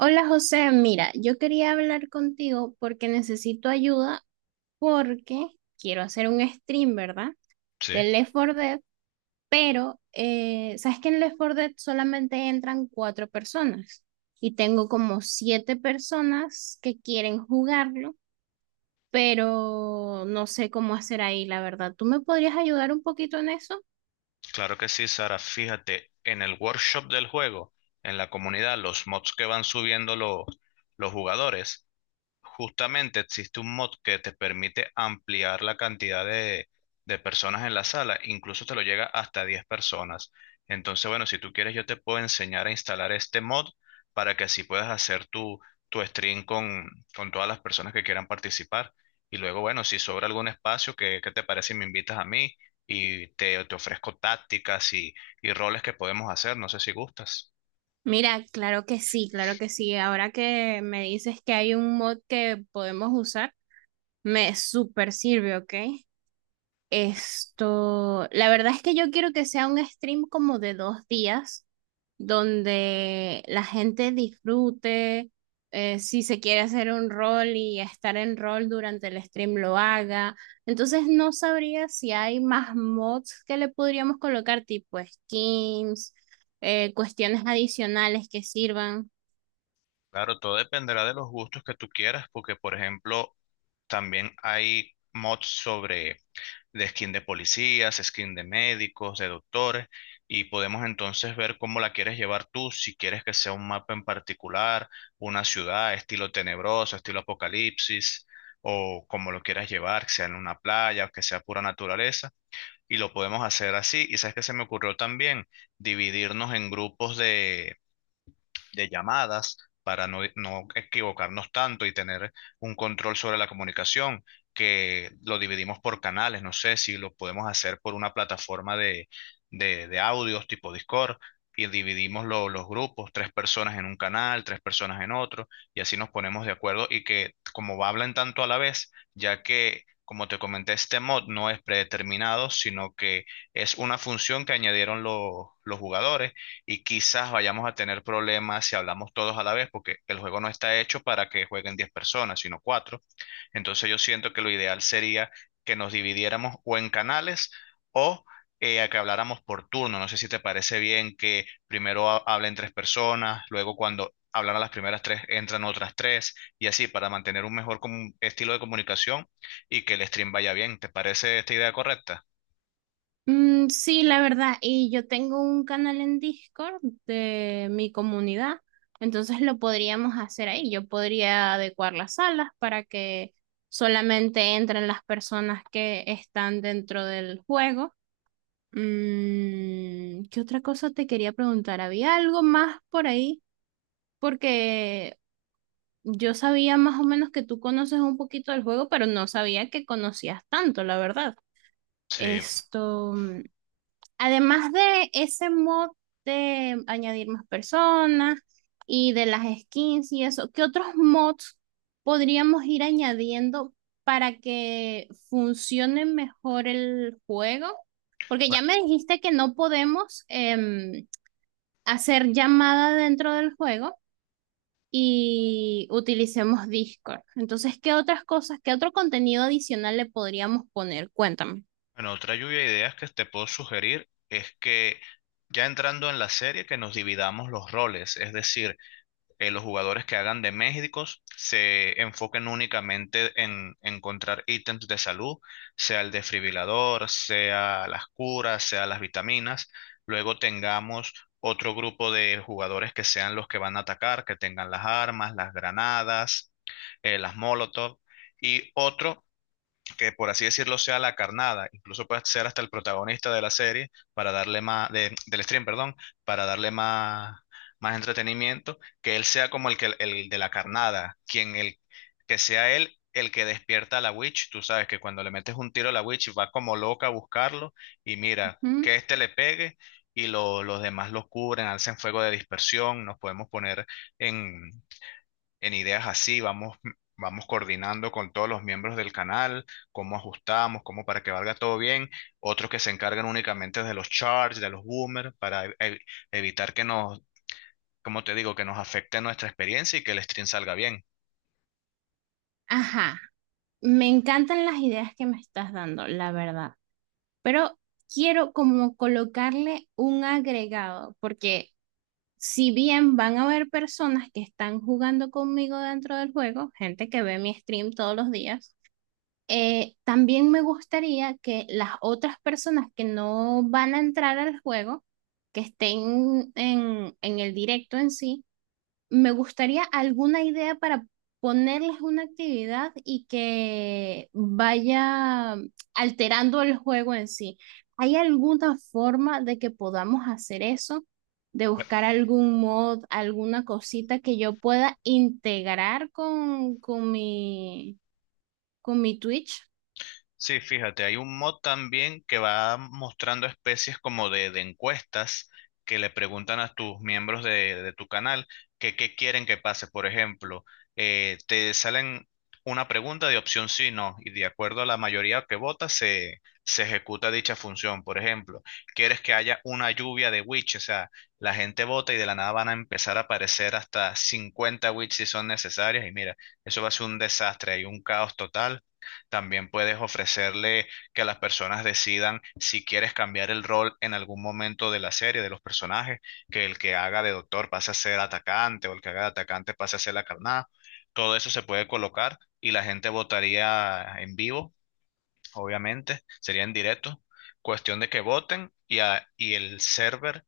Hola José, mira, yo quería hablar contigo porque necesito ayuda porque quiero hacer un stream, ¿verdad? Sí, De Left 4 Dead, pero ¿sabes que en Left 4 Dead solamente entran cuatro personas? Y tengo como siete personas que quieren jugarlo, pero no sé cómo hacer ahí, la verdad. ¿Tú me podrías ayudar un poquito en eso? claro que sí, Sara. Fíjate, en el workshop del juego, en la comunidad, los mods que van subiendo los jugadores, justamente existe un mod que te permite ampliar la cantidad de personas en la sala, incluso te lo llega hasta 10 personas. Entonces, bueno, si tú quieres, yo te puedo enseñar a instalar este mod para que así puedas hacer tu stream con todas las personas que quieran participar. Y luego, bueno, si sobra algún espacio, ¿qué te parece si me invitas a mí y te ofrezco tácticas y roles que podemos hacer? No sé si gustas. Mira, claro que sí, claro que sí. Ahora que me dices que hay un mod que podemos usar. Me super sirve, ¿ok? Esto, la verdad es que yo quiero que sea un stream como de dos días, donde la gente disfrute, si se quiere hacer un rol y estar en rol durante el stream lo haga. Entonces no sabría si hay más mods que le podríamos colocar, tipo skins, cuestiones adicionales que sirvan. Claro, todo dependerá de los gustos que tú quieras, porque, por ejemplo, también hay mods sobre de skin de policías, skin de médicos, de doctores, y podemos entonces ver cómo la quieres llevar tú, si quieres que sea un mapa en particular, una ciudad, estilo tenebroso, estilo apocalipsis, o como lo quieras llevar, que sea en una playa, que sea pura naturaleza, y lo podemos hacer así. Y sabes que se me ocurrió también dividirnos en grupos de llamadas para no, no equivocarnos tanto y tener un control sobre la comunicación, que lo dividimos por canales. No sé si lo podemos hacer por una plataforma de audios tipo Discord y dividimos los grupos, tres personas en un canal, tres personas en otro, y así nos ponemos de acuerdo, y que como hablan tanto a la vez, ya que, como te comenté, este mod no es predeterminado, sino que es una función que añadieron los jugadores, y quizás vayamos a tener problemas si hablamos todos a la vez, porque el juego no está hecho para que jueguen 10 personas, sino cuatro. Entonces yo siento que lo ideal sería que nos dividiéramos o en canales o a que habláramos por turno. No sé si te parece bien que primero hablen tres personas, luego cuando hablan a las primeras tres entran otras tres, y así para mantener un mejor estilo de comunicación y que el stream vaya bien. ¿Te parece esta idea correcta? Mm, sí, la verdad, y yo tengo un canal en Discord de mi comunidad, entonces lo podríamos hacer ahí. Yo podría adecuar las salas para que solamente entren las personas que están dentro del juego. Mm, ¿qué otra cosa te quería preguntar? ¿Había algo más por ahí? Porque yo sabía más o menos que tú conoces un poquito del juego, pero no sabía que conocías tanto, la verdad. Sí. Esto. Además de ese mod de añadir más personas y de las skins y eso, ¿qué otros mods podríamos ir añadiendo para que funcione mejor el juego? Porque ya me dijiste que no podemos hacer llamada dentro del juego y utilicemos Discord. Entonces, ¿qué otras cosas, qué otro contenido adicional le podríamos poner? Cuéntame. Bueno, otra lluvia de ideas que te puedo sugerir es que, ya entrando en la serie, que nos dividamos los roles, es decir, los jugadores que hagan de médicos se enfoquen únicamente en encontrar ítems de salud, sea el desfibrilador, sea las curas, sea las vitaminas. Luego tengamos otro grupo de jugadores que sean los que van a atacar, que tengan las armas, las granadas, las molotov, y otro que, por así decirlo, sea la carnada. Incluso puede ser hasta el protagonista de la serie para darle más, del stream, perdón, para darle más, más entretenimiento, que él sea como el que el de la carnada, quien el que sea él el que despierta a la witch. Tú sabes que cuando le metes un tiro a la witch va como loca a buscarlo, y mira, que Ujú. este le pegue y los demás los cubren, alcen fuego de dispersión. Nos podemos poner en en ideas así, vamos, vamos coordinando con todos los miembros del canal, cómo ajustamos, cómo para que valga todo bien. Otros que se encargan únicamente de los charts, de los boomers, para evitar que nos, como te digo, que nos afecte nuestra experiencia y que el stream salga bien. Ajá. Me encantan las ideas que me estás dando, la verdad, pero quiero como colocarle un agregado, porque si bien van a haber personas que están jugando conmigo dentro del juego, gente que ve mi stream todos los días, también me gustaría que las otras personas que no van a entrar al juego, que estén en el directo en sí, me gustaría alguna idea para ponerles una actividad y que vaya alterando el juego en sí. ¿Hay alguna forma de que podamos hacer eso? De buscar algún mod, alguna cosita que yo pueda integrar con con mi Twitch. Sí, fíjate, hay un mod también que va mostrando especies como de encuestas que le preguntan a tus miembros de tu canal que qué quieren que pase. Por ejemplo, te salen una pregunta de opción sí, no, y de acuerdo a la mayoría que vota se ejecuta dicha función. Por ejemplo, quieres que haya una lluvia de witch, o sea, la gente vota y de la nada van a empezar a aparecer hasta 50 witch si son necesarias, y mira, eso va a ser un desastre, hay un caos total. También puedes ofrecerle que las personas decidan si quieres cambiar el rol en algún momento de la serie, de los personajes, que el que haga de doctor pase a ser atacante o el que haga de atacante pase a ser la carnada. Todo eso se puede colocar y la gente votaría en vivo, obviamente, sería en directo. Cuestión de que voten y, y el server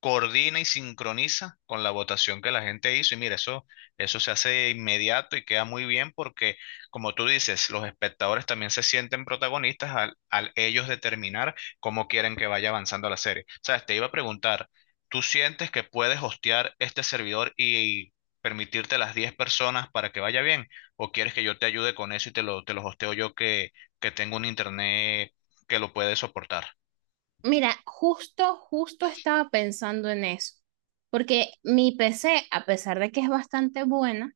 coordina y sincroniza con la votación que la gente hizo. Y mira, eso se hace inmediato y queda muy bien porque, como tú dices, los espectadores también se sienten protagonistas al ellos determinar cómo quieren que vaya avanzando la serie. Sabes, te iba a preguntar, ¿tú sientes que puedes hostear este servidor y permitirte las 10 personas para que vaya bien? ¿O quieres que yo te ayude con eso y te lo hosteo yo que tengo un internet que lo puede soportar? Mira, justo, justo estaba pensando en eso, porque mi PC, a pesar de que es bastante buena,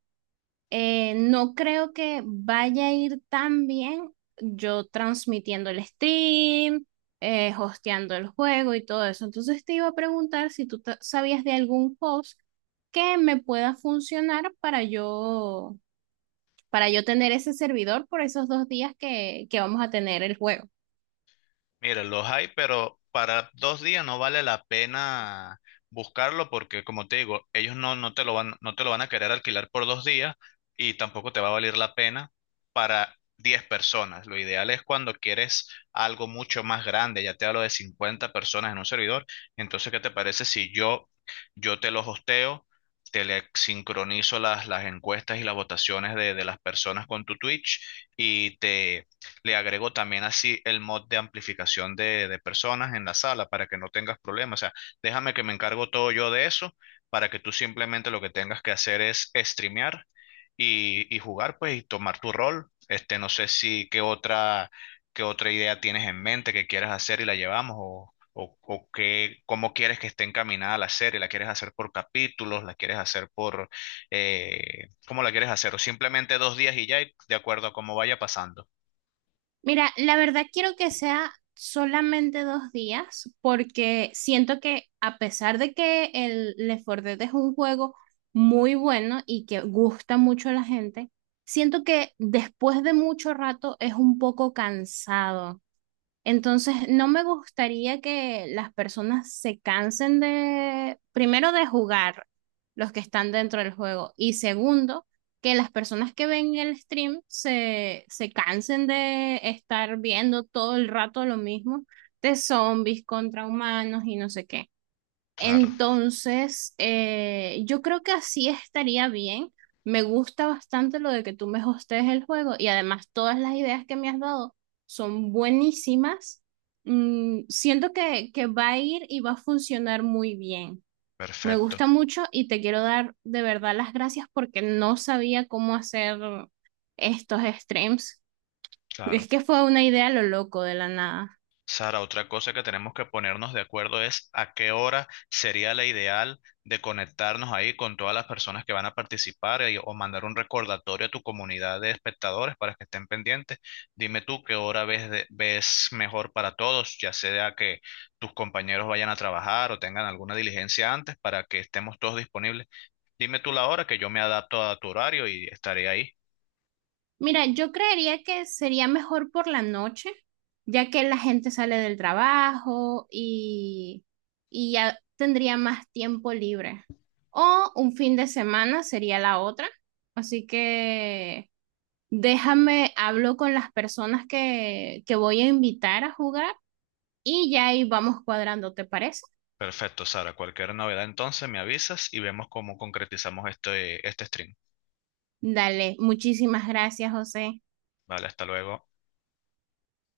eh, no creo que vaya a ir tan bien yo transmitiendo el stream, hosteando el juego y todo eso. Entonces te iba a preguntar si tú sabías de algún host que me pueda funcionar para yo tener ese servidor por esos dos días que vamos a tener el juego. Mira, los hay, pero para 2 días no vale la pena buscarlo porque, como te digo, ellos no, no te lo van, no te lo van a querer alquilar por 2 días, y tampoco te va a valer la pena para 10 personas. Lo ideal es cuando quieres algo mucho más grande, ya te hablo de 50 personas en un servidor. Entonces, ¿qué te parece si yo te los hosteo, te le sincronizo las encuestas y las votaciones de las personas con tu Twitch, y te le agrego también así el mod de amplificación de personas en la sala para que no tengas problemas? O sea, déjame que me encargo todo yo de eso para que tú simplemente lo que tengas que hacer es streamear y jugar, pues, y tomar tu rol. Este, no sé si qué otra idea tienes en mente que quieras hacer y la llevamos, o qué, cómo quieres que esté encaminada la serie. ¿La quieres hacer por capítulos? ¿La quieres hacer por, cómo la quieres hacer? O simplemente 2 días y ya, y de acuerdo a cómo vaya pasando. Mira, la verdad quiero que sea solamente dos días porque siento que a pesar de que el Left 4 Dead es un juego muy bueno y que gusta mucho a la gente, siento que después de mucho rato es un poco cansado. Entonces, no me gustaría que las personas se cansen de, primero, de jugar los que están dentro del juego y segundo, que las personas que ven el stream se cansen de estar viendo todo el rato lo mismo de zombies contra humanos y no sé qué. Claro. Entonces, yo creo que así estaría bien. Me gusta bastante lo de que tú me hostees el juego y además todas las ideas que me has dado son buenísimas. Mm, siento que va a ir y va a funcionar muy bien. Me Perfecto, gusta mucho y te quiero dar de verdad las gracias porque no sabía cómo hacer estos streams. Es claro. que fue una idea a lo loco de la nada. Sara, otra cosa que tenemos que ponernos de acuerdo es a qué hora sería la ideal de conectarnos ahí con todas las personas que van a participar, o mandar un recordatorio a tu comunidad de espectadores para que estén pendientes. Dime tú qué hora ves, ves mejor para todos, ya sea que tus compañeros vayan a trabajar o tengan alguna diligencia antes, para que estemos todos disponibles. Dime tú la hora, que yo me adapto a tu horario y estaré ahí. Mira, yo creería que sería mejor por la noche, ya que la gente sale del trabajo y ya tendría más tiempo libre. O un fin de semana sería la otra. Así que déjame, hablo con las personas que voy a invitar a jugar y ya ahí vamos cuadrando, ¿te parece? Perfecto, Sara. Cualquier novedad entonces me avisas y vemos cómo concretizamos este stream. Dale, muchísimas gracias, José. Vale, hasta luego.